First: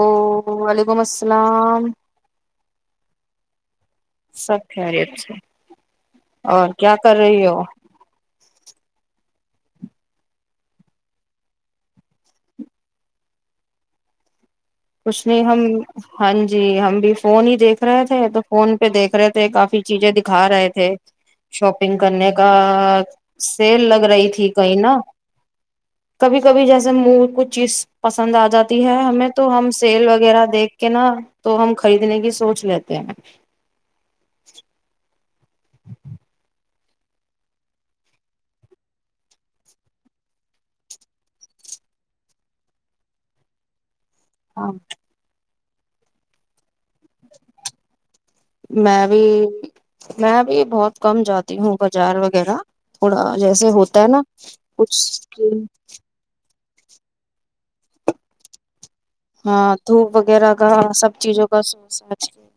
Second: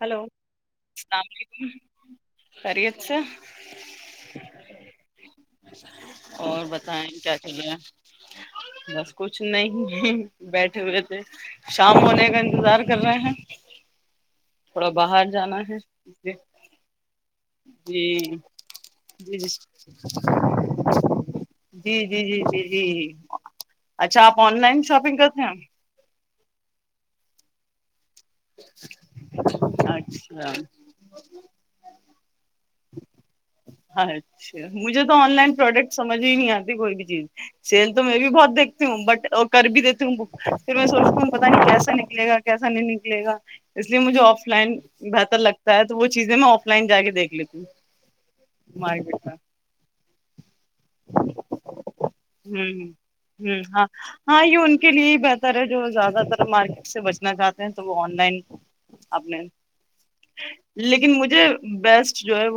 hello السلام علیکم خیریت سے [inaudible] سب خیریت سے اور کیا بتائیں کر رہی ہو چل رہا ہے بس کچھ نہیں ہے بیٹھے ہوئے تھے شام میں ے کا انتظار کر رہے ہیں تھوڑا کچھ باہر نہیں جانا ہم ہے ہاں جی ہم بھی فون ہی دیکھ رہے جی تھے تو جی فون پہ دیکھ رہے جی تھے کافی چیزیں دکھا رہے تھے جی شاپنگ جی کرنے جی کا جی جی سیل لگ اچھا رہی آپ تھی آن کہیں لائن نہ شاپنگ کرتے ہیں کبھی کبھی جیسے منہ کچھ چیز پسند آ جاتی ہے ہمیں تو ہم سیل وغیرہ اچھا دیکھ کے نا تو ہم خریدنے کی سوچ لیتے ہیں ہاں اچھا مجھے تو آن لائن پروڈکٹ سجھ ہی نہیں آتی کوئی بھی چیز سیل تو میں بھی بہت دیکتی ہوں بٹ اور کر بھی دیتی ہوں بک پھر میں سوچتی ہوں پتا نہیں کیسا نکلے گا کیسا نہیں نکل گا مجھے آف ہاں لائن بہتر لگتا تا تو وہ چیزیں میں آف لائن جا کے دیکھ لیتی ہوں میں بھی میں بھی بہت کم جاتی ہوں بازار وغیرہ ہوں تھوڑا ہوں جیسے ہاں ہوتا ہے نا ہاں یہ ان کے کچھ لیے ہی بہتر ہے جو زیادہ تر مارکیٹ سے بچنا چاہتے ہیں تو وہ آن لائن اپنے ہاں دھوپ وغیرہ کا سب لیکن مجھے چیزوں کا سوس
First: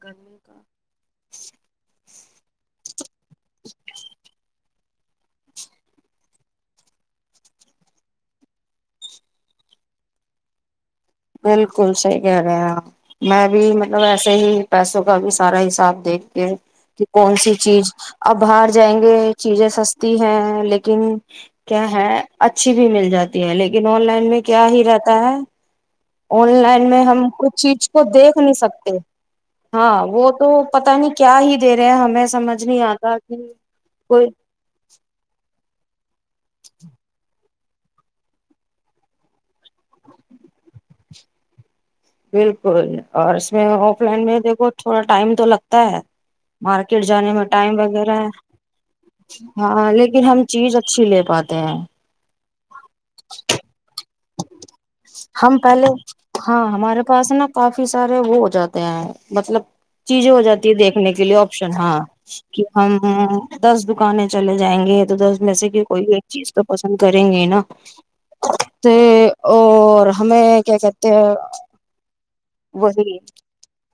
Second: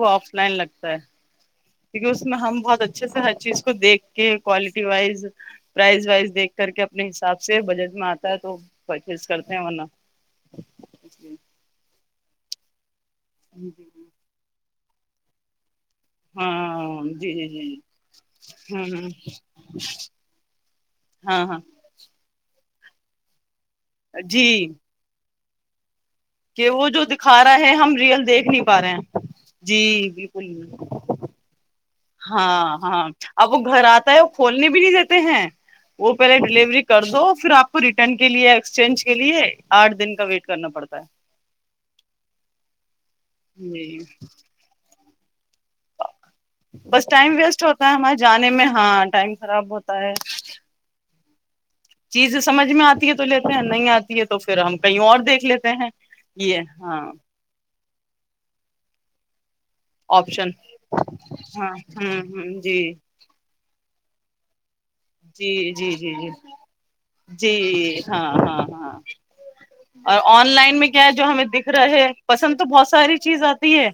گرمی کا پ کیونک اس میں ہم بہت اچھا اچھے سے ہر چیز کو دیکھ کے کوالٹی وائز پرائز وائز دیکھ کر کے اپنے حساب سے بجٹ میں آتا ہے تو پرچیز کرتے ہیں ورنہ بالکل صحیح ج رہ ہاں میں بھی مطلب ایسے ہی پیسوں کا بھی سارا حساب دیکھ کے ہاں کہ جی کون جی سی جی چیز اب باہر ہاں جائیں ہاں گے چیزیں سستی ہے لیکن ہاں ہاں کیا ہے اچھی بھی مل جاتی ہے لیکن لیکن آن لائن میں جی کیا ہی رہتا ہے آن کہ وہ لائن جو میں ہم دکھا کچھ رہا ہے چیز ہم کو ریئل دیکھ نہیں پا رہے سکتے ہیں جی ہاں وہ تو بالکل پتا نہیں کیا ہی د ہاں ہاں اب وہ گھر آتا ہے کوئی وہ کھولنے بھی نہیں دیتے ہیں وہ پہلے ڈیلیوری کر دو پھر آپ کو ریٹرن کے لیے ایکسچینج کے لیے آٹھ دن کا ویٹ کرنا پڑتا ہے بالکل اور اس میں جی آف لائن میں دیکھو تھوڑا ٹائم تو لگتا مارکیٹ بس جانے میں ویسٹ ٹائم ہوتا ہمارے وغیرہ ہے جانے میں ہاں ٹائم ہاں لیکن ہم چیز اچھی لے پاتے ہیں چیز سمجھ میں آتی ہے تو لیتے ہیں نہیں آ ہم پہلے ہاں ہمارے پاس ہے نا کافی سارے وہ ہو جاتے ہیں مطلب چیزیں ہو آپشن جاتی ہے دیکھنے کے لیے آپشن ہاں ہوں ہ کہ جی ہم دس ب دکانیں چلے جائیں گے تو دس میں سے جی کہ جی کوئی جی ایک جی چیز تو پسند کریں گے نا جی ہاں ہاں تو ہاں اور آن ہمیں لائن میں کیا ہے کہتے ہیں جو ہمیں دکھ رہا ہے پسند تو بہت وہی ساری چیز آتی ہے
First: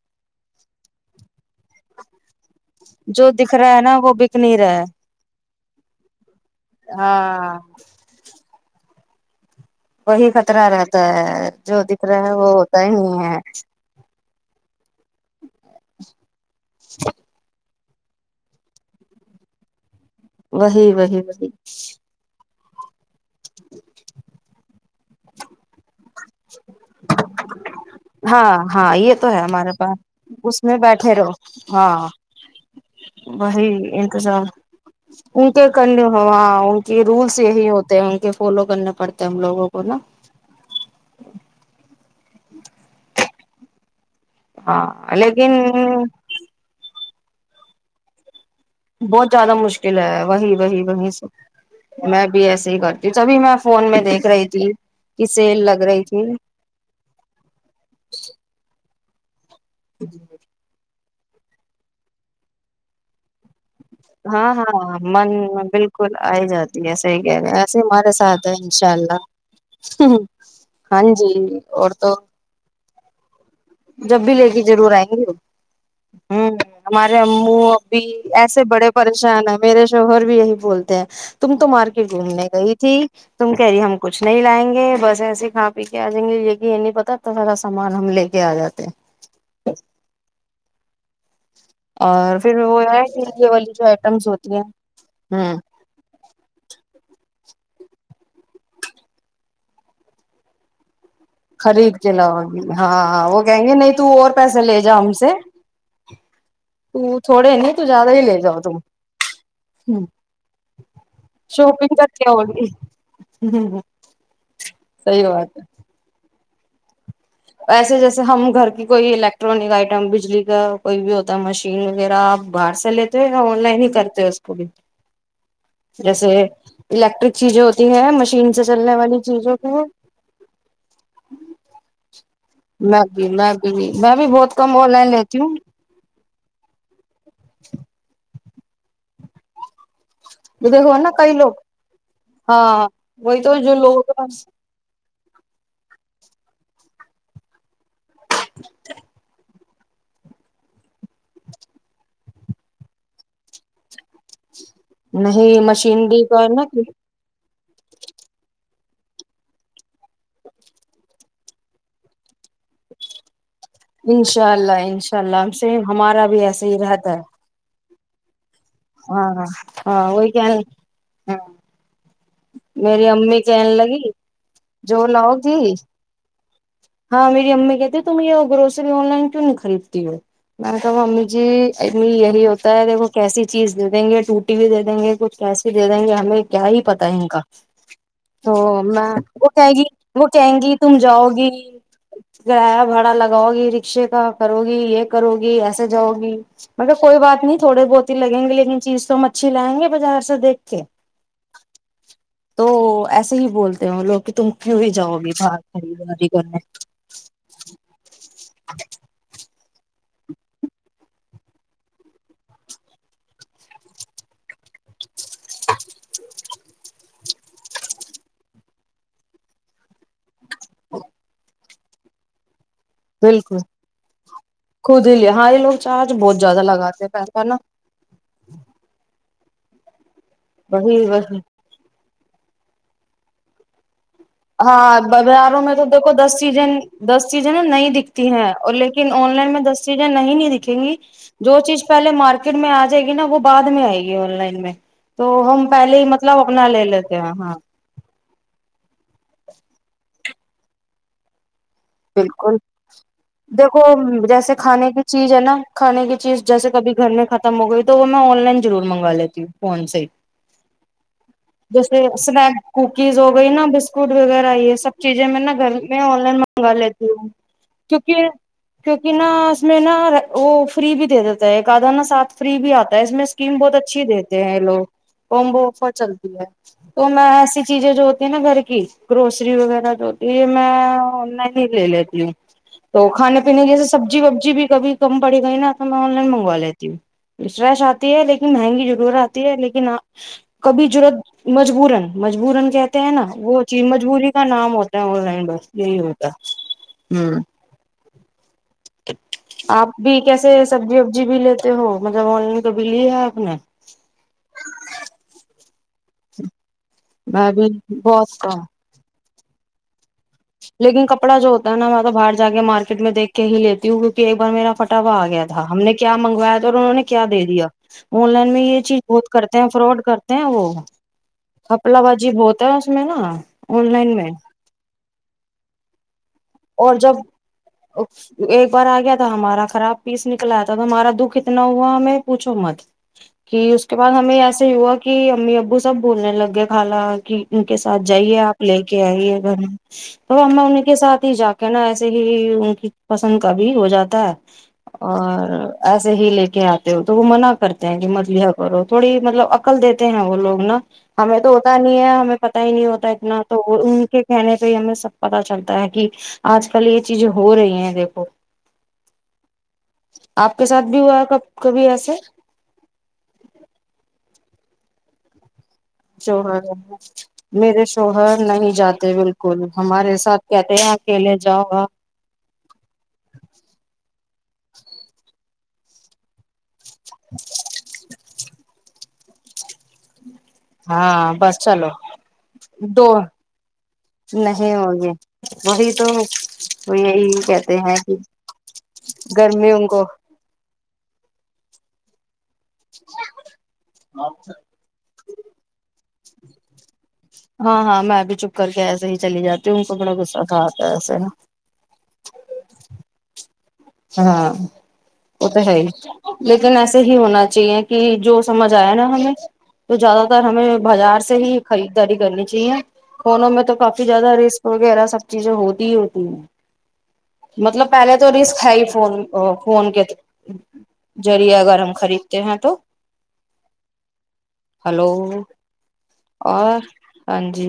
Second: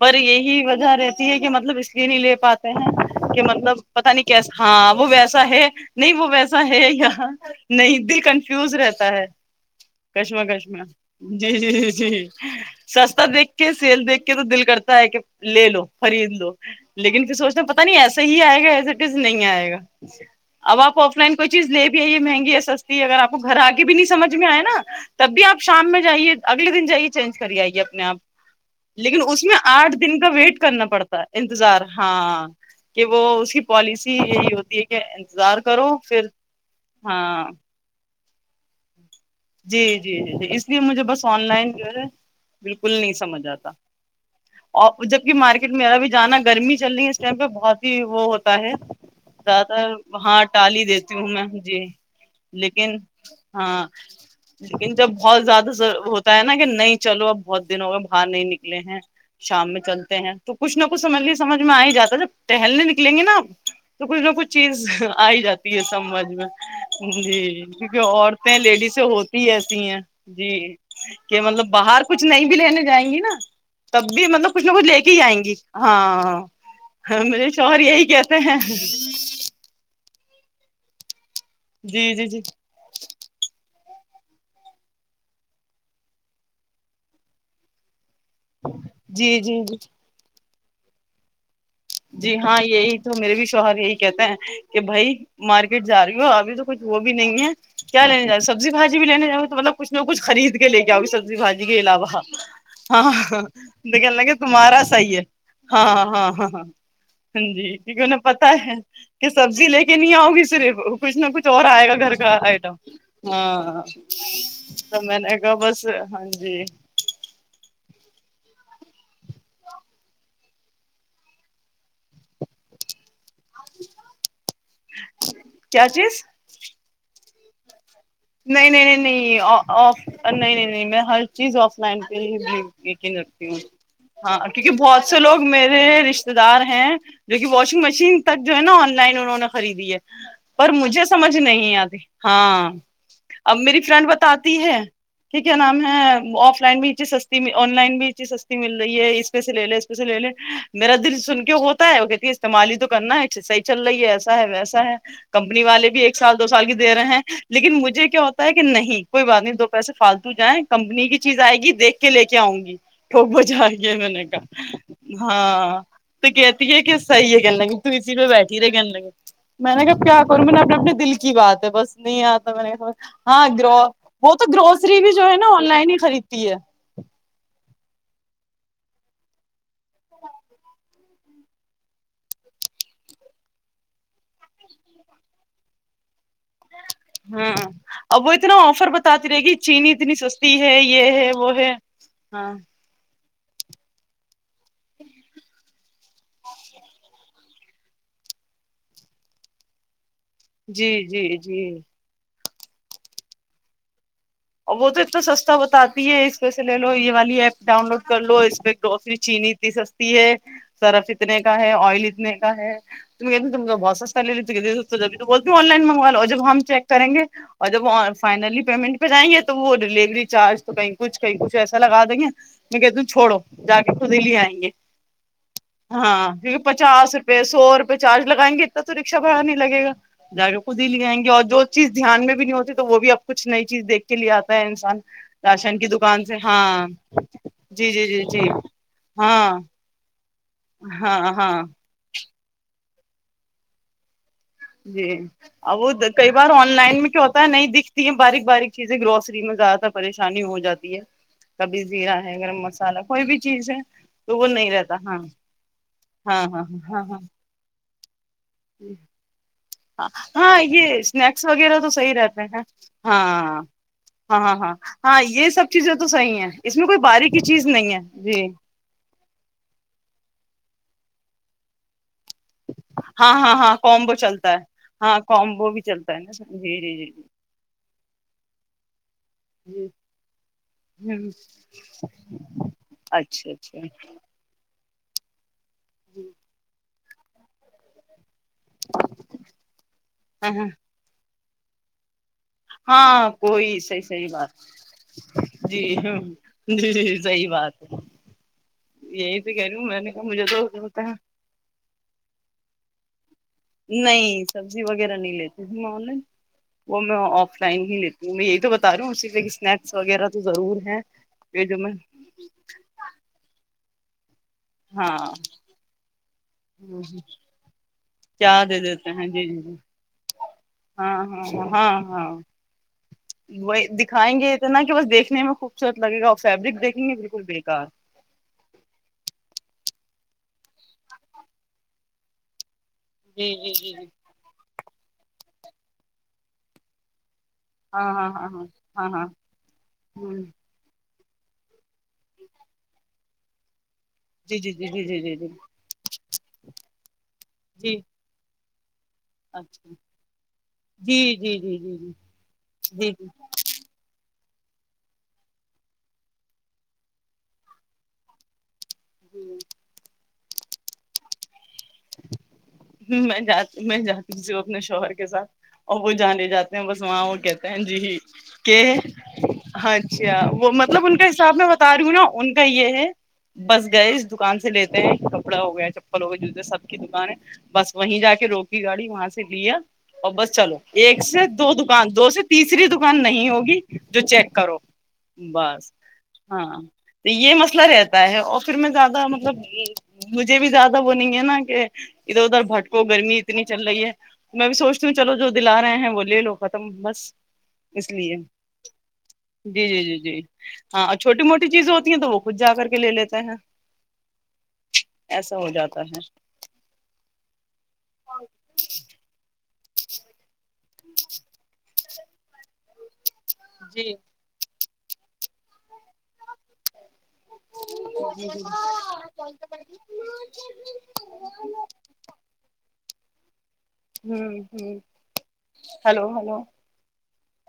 پر یہی وجہ رہتی ہے کہ مطلب اس لیے نہیں لے پات ہیں جو کہ دکھ رہا مطلب ہے نا وہ پتا نہیں بک کیس رہا ہے ہاں سا ہے نہیں وہ ویس ہے یہاں ہاں نہیں دل کنفیوز رہتا ہوتا ہے وہی کشمہ خطرہ کشمہ رہتا ہے جی جو جی دکھ رہا جی ہے وہ ہوتا ہی سستا نہیں ہے دیکھ کے سیل دیکھ کے تو دل کرتا ہے کہ لے لو خرید لو لیکن پھر سوچنا پتا پتا نہیں ایسا ہی آئے گا ایز اٹ از نہیں آئے گا اب وہی آپ آف وہی لائن وہی کوئی چیز لے بھی ہے یہ مہنگی اصل اگر آپ کو گھر آگے بھی نہیں سمجھ میں آئے نا تب بھی آپ شام میں جے اگلے دن جائیے چینج کر آئیے اپنے آپ ہاں ہاں یہ لیکن تو ہے اس میں ہمارے آٹھ پاس دن کا ویٹ اس میں کرنا بیٹھے پڑتا رہو انتظار ہاں کہ وہ اس کی وہی پالیسی انتظام یہی ہوتی ہے ان انتظار کے کرو پھر ہاں ان کے رولس ہاں یہی ہوتے ہیں ان کے فالو کرنے پڑتے ہیں ہم لوگوں کو جی نا جی جی جی اس لیے مجھے بس آن لائن جو ہے بالکل نہیں سمجھ آتا اور ہاں جبک لیکن مارکیٹ میں میرا بھی جانا گرمی چل رہی ہے پہ بہت ہی وہ ہے بہت زیادہ تر مشکل ہے ہاں وہی وہی ٹالی وہیب دیتی ہوں میں جی میں بھی ایسے ہی لیکن کرتی ہوں سبھی میں ہاں فون میں دیکھ رہی تھی لیکن جب کی بہت سیل زیادہ لگ رہی تھی ہوتا ہے نا کہ نہیں چلو اب بہت دنوں گئے باہر نہیں نکلے ہیں شام میں چلتے ہیں تو کچھ نہ کو سمجھ لی سمجھ میں آ ہی جاتا جب ٹہلنے نکلیں گے ناپ ہاں بالکل سمجھ ا میں جاتی ہے صحیح کہہ رہا ہے ایسے ہمارے ساتھ ہے انشاءاللہ سے ہوتی ایسی ہیں جی ہاں جی کہ مطلب اور باہر تو کچھ نہیں بھی لینے جائیں گے نا تب جب بھی لے مطلب کے کچھ نہ کچھ جضرور لے آئیں ہی گے ہو گی ہاں ہ ہمارے میرے امو شوہر ابھی یہی کہتے ہیں ایسے بڑے پریشان ہیں میرے شوہر بھی بھی یہی بولتے ہیں تم تو مارکیٹ جی جی جی گھومنے گئی تھی تم کہہ رہی ہم کچھ نہیں لائیں گے بس ایسے کھا پی کے آ جیں گے یہ کہ یہ نہیں پتا اتنا سارا سامان ہم لے کیا آ جاتے ہیں جی جی جی [unintelligible] جی ہاں پھر وہ یہی ہے تو کہ میرے بھی یہ والی شوہر جو یہی کہتے آئٹمس ہیں ہوتی کہ بھائی ہوں مارکیٹ جا رہی ہو ابھی تو کچھ وہ بھی نہیں ہے کیا لینے جا سبزی بھجی بھی لینے جاؤ تو مطلب کچھ نہ کچھ خرید لےاؤ بھی سبز بھجی کے خرید علاوہ لاؤ گی ہاں ہاں ہاںاں وہ کہیں گے تو نہیں کہنے اور لگے پیسے لے تمہارا جا ہم صحیح ہے سے ہاں ہاں ہاں ہاں ہاں تو ہ تھوڑے نہیں جی تو کیونکہ زیادہ انہیں ہی لے پتا جاؤ ہے تم کہ سبزی لے کے نہیں آؤگی صرف کچھ نہ کچھ اور آئے گا شاپنگ کر گھر کے کا آؤ گی آئٹم ہاں تو میں صحیح نے کہا بات بس جی ایسے جیسے ہم گھر کی کوئی الیکٹرانک آئٹم بجلی کا کوئی بھی ہوتا ہے مشین وغیرہ آپ باہر سے لیتے یا آن لائن ہی کرتے اسکول کیا چیز جیسے الیکٹرک چجت [unintelligible] نہیں نہیں نہیں نہیںف نہیں نہیں نہیں میں ہر چیز آف لائن پہ ہی میں یقین بھی رکھتی میں ہوں بھی میں بھی ہاں کیونکہ کم آن بہت لائن سے لیتی لوگ ہوں میرے رشتے دار ہیں جو کہ واشنگ مشین تک جو ہے نا آن لائن انہوں نے خریدی ہے پر دیکھو مجھے نا کئی سمجھ لوگ نہیں آتی ہاں وہی تو اب جو میری لوگوں فرینڈ کے پاس بتاتی ہے کہ کیا نام ہے آف لائن بھی یہ چیز سی آن لائن بھی چیز سستی مل رہی ہے اس پہ سے لے لے اس پہ سے لے لے میرا دل سن کے ہوتا ہے وہ کہتی ہے استعمال ہی تو کرنا ہے صحیح چل رہی ہے ایسا ہے وسا کمپنی نہیں والے بھی ایک مشینری سال دو کا نا سال کی دے رہے ہیں لیکن مجے کیا ہوتا ہے کہ نہیں کوئی بات نہیں دو پیسے فالتو جائیں کمپنی کی چیز آئے گی دیکھ کے لے کے آؤں گی ٹوک بڑ جاے میں نے کہ انشاء اللہ انشاء اللہ ہم سے ہاں ہمارا تو بھی ایسے کہتی ہی ہے کہ رہتا صحیح ہے کر لگ کسی پ ب بیٹے [unintelligible] دھیرے گنے لگے ہاں میں نے کب ہاں کیا وہی کہ کروں میں اپنے اپنے دل کی بات ہے بس نہیں آ میری [inaudible] امی ہاں گ کہنے لگی وہ تو گروسری بھی جو لاؤ ہے نا آن گی لائن ہی خریدتی ہے ہاں میری امی کہتی تم یہ گروسری آن لائن کیوں نہیں خریدتی ہو میں نے کہا امی جی امی یہی ہوتا ہے دیکھو کیسی چیز دے دیں گے ٹوٹی بھی دے دیں گے کچھ کیسی دے دیں گے ہمیں کیا ہی پتا ہے ان کا ہاں اب وہ تو اتنا آفر میں بتاتی رہے وہ کہ گی چینی اتنی وہ سستی کہیں گی ہے تم یہ جاؤ ہے گی وہ ہے ہاں گریہ بھاڑا لگاؤ گی رکشے کا کرو گی یہ کرو گی ایسے جؤ گی مگر کوئی بات نہیں تھوڑے بہت ہی لگیں گے لیکن چیز تو ہم اچھی لائیں گے بازار سے دیکھ کے جی جی جی تو ایسے ہی بولتے ہو لوگ کہ تم کیوں ہی جاؤ گی باہر خری جاری سےے لو یہ والی ایپ ڈاؤن لوڈ کر لو اس پہ گروسری چینی تھی س ہے سرف اتنے کا ہے آئل اتنے کا ہے بہت ستا لےیول آن لائن مگ ل ج ہم چیک کریں گے اور جب فائنلی پیمنٹ جائ گے تو وہ ڈلیوری چارج تو کئی کچھ کئی ایسا لگا دیں گے م کہ تم چھوڑو بالکل جا کے خود ہی لے آئیں گے خود ہی لیا ہاں یہ لوگ چارج ہاں بہت کیونکہ زیادہ لگاتے ہیں پچاس روپے پیسہ نا سو روپئے چارج لگائیں گے اتنا تو رکشا بڑا نہیں لگے گا جاگے خود ہی وہی لے جیں گے وہی اور جو چیز دھیان میں نہیں ہوتی تو وہ بھی اب کچھ نہیں یز دیک [inaudible] ہاں بازاروں میں تو دیکھو دکان سے دس سیزیں ہاں دس سیزیں جی نہیں جی جی دکھتی جی ہے اور لیکن آن لائن ہاں میں دس سیزیں نہیں نہیں دیکھیں گی ہاں جو ہاں چیز پہلے مارکیٹ میں آ جائے گی نا وہ بع میں آئے گی آن لائن میں جی تو ہم ا وہ پہلے ہی کئی مطلب بار اپنا آن لے لائن میں لیتے کیا ہیں ہوتا ہے ہاں نہیں دکھتی ہے باریک باریک ج گروسری میں زیاد تھا پریش پریشانی ہو جاتی ہے کبھی زیرہ ہے بالکل گرم مسالہ کوئی بھی چیز ہے دیکھو تو وہ جیسے نہیں کھانے رہتا کی ہاں چیز ہے نا کھانے کی ہاں چیز ہاں جیسے کبھی ہاں گھر ہاں میں ختم ہو گئی تو وہ آن لائن ضور منگا لیتی ہوں فون سے ہاں ہاں یہ اسنیکس وغیرہ تو جیسے صحیح رہتے ہیں سنیک کوکیز ہو گئی ہاں نا بسکٹ ہاں وغیرہ ہاں ہاں یہ سب ہاں چیزیں میں یہ سب گھر چیزیں میں تو آن صحیح ہیں اس لائن میں کوئی لیتی ہ باریکی چیز نہیں ہے کیک جی کیک نہا اس میں نہا وہ فری بھی دے دیتا ہے آدا ن ساتھ فری بھی آتا ہے اس میں ہاں ہاں اسکیم بہت ہاں اچھی کومبو دیتے چلتا ہے ہیں لوگ ہاں ہوم کومبو بھی آفر چلتا نا چلتی ہے جی تو جی جی میں ایسی چیزیں جو ہوتی ہے نا گھر کی گروسری جی وغیرہ جو ہوتی ہے یہ ہ میں نہیں لے لیتی ہوں تو کھانے اچھا پینے اچھا کییسے سبزی وبزی بھی کبھی کم پڑی گئی نا ہم میں آن لائن مگوا لیتی ہوں وشش آتی ہے لیکن مہنگی ضرور آتی ہے لیکن ہ کبھی ضرورت مجبورن مجبورا کہتے ہیں نا ہاں وہ کوئی چیز صحیح صحیح مجبوری کا بات نام ہوتا ہے آن لائن بس جی یہی ہوتا ہوں جی ہے صحی بات ہے یہی تو کہہ رہی ہوں آپ میں نے بھی کہا مجھے کیسے تو سبزی ہوتا ہے وبزی بھی لیتے ہو مطلب آن لائن بلی نہیں سبزی وغیرہ نہیں لیتی ہ میں آن لائن وہ میں آف بھی لائن ہی لیتی ہوں بہت میں یہی کم تو بتا رہی ہوں اسی ج سناکس وغیرہ تو ضرور ہے لیکن کپڑا جو یہ ہوتا ہے میں نا تو باہر جا کے مارکیٹ میں دیکھ کے ہی لیتے کہ میرا پٹاوا ہاں آ گیا تھا ہم نے کیا منگویا تھا انہوں نے کیا دے دیا آن لائن میں کیا دے یہ چیز دیتے بہت جی جی کرتے ہیں جی فراڈ کرتے ہیں وہ ہاں ہاں ہاں کپلا ہاں بازی بہت ہے اس میں نا آن لائن میں دیکنے میں خوبصورت لگے گا فیبرک اور دیکھیں گے جب بالکل بےیکار ایک بار آ گیا تھا ہمارا خراب پیس نکلا آیا تھا تو ہمارا دکھ اتنا ہوا ہم پوچھو مت جی کہ جی اس جی کے جی بعد ہمیں ایسے ہی ہوا کہ امی ابو وہ سب بولنے لگے خالا کی ان کے ساتھ ہاں ہاں جائیے ہاں آپ لے کے ہاں ہاں ہاں آئیے گھر میں تو ہ اا ان کے ساتھ جا کے نا ایسے ہی ان کی پسند ک بھی ہو جاتی جی جی جی جی جی جی جی اور ایسے ہی لے کے آتے ہو تو وہ منع کرتے جی ہیں کہ مت اور تھوڑی مطلب عقل اچھا دیتے ہیں وہ لوگ نا جی ہمیں تو جی ہوتا جی جی نہیں ہے ہمیں پت ہی نہیں ہوتا جی اتنا تو ان کے کہنے کو ہمیں سب پتا چلتا ہے کہ آج کل یہ چیز ہو رہی ہیں دیکھو جی آپ کے ساتھ بھی ہوا ہے کب کبھی ایسے ہ میں جات میں جاتی سوں اپنے شوہر کے ساتھ اور وہ جانے شوہر جاتے ہیں بس وہاں وہ کہتے ہیں میرے جی شوہر نہیں کہ جاتے بالکل ہمارے اچھا ساتھ وہ کہتے ہیں مطلب ان کا اکیلے حساب جاؤ میں آپ بتا رہی ہوں نا ان کا یہ ہے بس گئے اس دکان سے لیتے ہیں ک ککڑا ہو گیا چپل ہو گ جسے سب [unintelligible] کی دکان ہے وہی جا کے روک گاڑی وہاں سے لیا اور بس چلو ایک ہاں سے بس دو چلو دکان دو سے تیسری دو دکان نہیں ہوگی جو چیک نہیں کرو ہوگے بس وہی تو ہاں وہ تو یہی یہ کہتے مسئلہ ہیں کہ رہتا ہے اور پھر میں زیادہ مطلب گرمی ان کو مجھے بھی زیادہ وہ نہیں ہے نا کہ [unintelligible] ادھر ادھر بھٹکو گرمی اتنی چل رہی ہے میں بھی سوچتی ہوں چلو جو دلا رہے ہیں وہ لے لو ختم مس ہاں ہاں اس میں بھی لیے چپ کر کے ایسے ہی چلی جاتی ہوں ان جی کو جی بڑا جی جی غصہ تھا آتا ہے ہاں ایسے چھوٹی موٹی چیزیں ہوتی ہیں تو وہ خود جا کر کے لے لیتے ہیں ہاں وہ ایسا تو ہو ہے ہی جاتا لیکن ایسے ہی چاہیے کہ جو سمجھ آیا نا ہمیں تو زیادہ تر ہمیں بازار سے ہی خریدداری کرنی چاہیے فونوں میں تو کافی جی زیاد ریس پر وغیرہ سب چیزیں ہوتی ہی ہوتی ہیں مطلب پہلے تو ریس ہے ہی فون فون کے جی ذریعے اگر ہم خریدتے ہیں تو جی ہوں ہوں ہلو ہلو ہلو اور ہاں جی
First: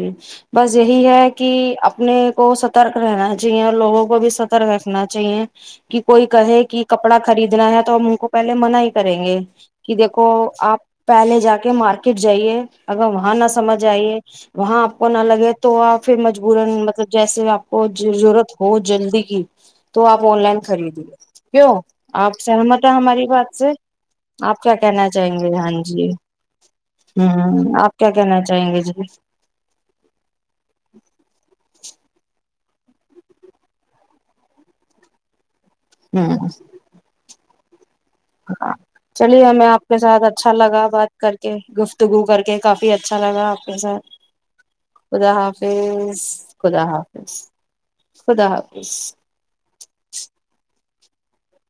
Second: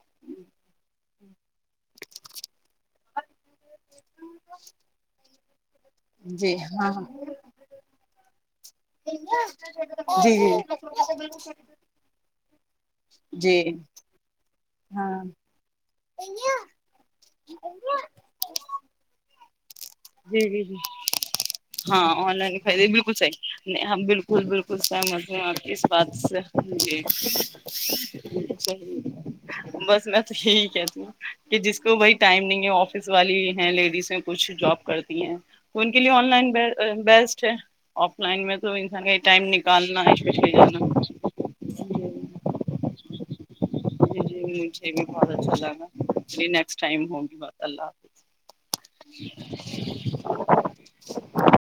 بس یہی ہے کہ اپنے کو ستح رہا جی لوگوں کو بھی سترک رکھنا چاہیے کہ کوئی جی کہے کہ ہاں ہاں کپڑا خریدنا ہے تو ہم ان کو پہلے منع ہی کریں گے کہ دیکھو جی جی آپ پہلے جا کے مارکیٹ جائیے اگر وہاں نہ جی سمجھ آئیے وہاں آپ کو نہ ہاں لگے تو آپ ھر مجبورن مطلب آپ کوضرورت ہو جلدی کی تو آن جی لائن جی خریدیے کیوں ہاں آن آپ لائن سہمت خریدی ہے بالکل ہماری بات صحیح سے نہیں ہ بالکل آپ کیا بالکل کہنا سہمت چاہیں ہوں آپ گے ہاں ک بات جی سےحح ہ آپ کیا کہنا چاہیں گے جی بس میں تو یہی کہتی ہوں کہ جس تو بھائی ٹائم نہیں ہے آفس والی ہیں لیڈیز ہیں کچھ جاب کرتی ہیں کون کے لیے ہ آن لائن بیسٹ اچھا چلیے ہمیں آپ کے ساتھ اچھا اسپیشلی لگا جانا بات کر کے گفتگو کر کے کافی اچ اچھا لگا آپ کے ساتھ ج مجھے بھی بہت خدا اچھا لگا حافظ نیکٹ خدا ٹائم ہوگی حافظ بات اللہ حافظ خدا حافظ ہاں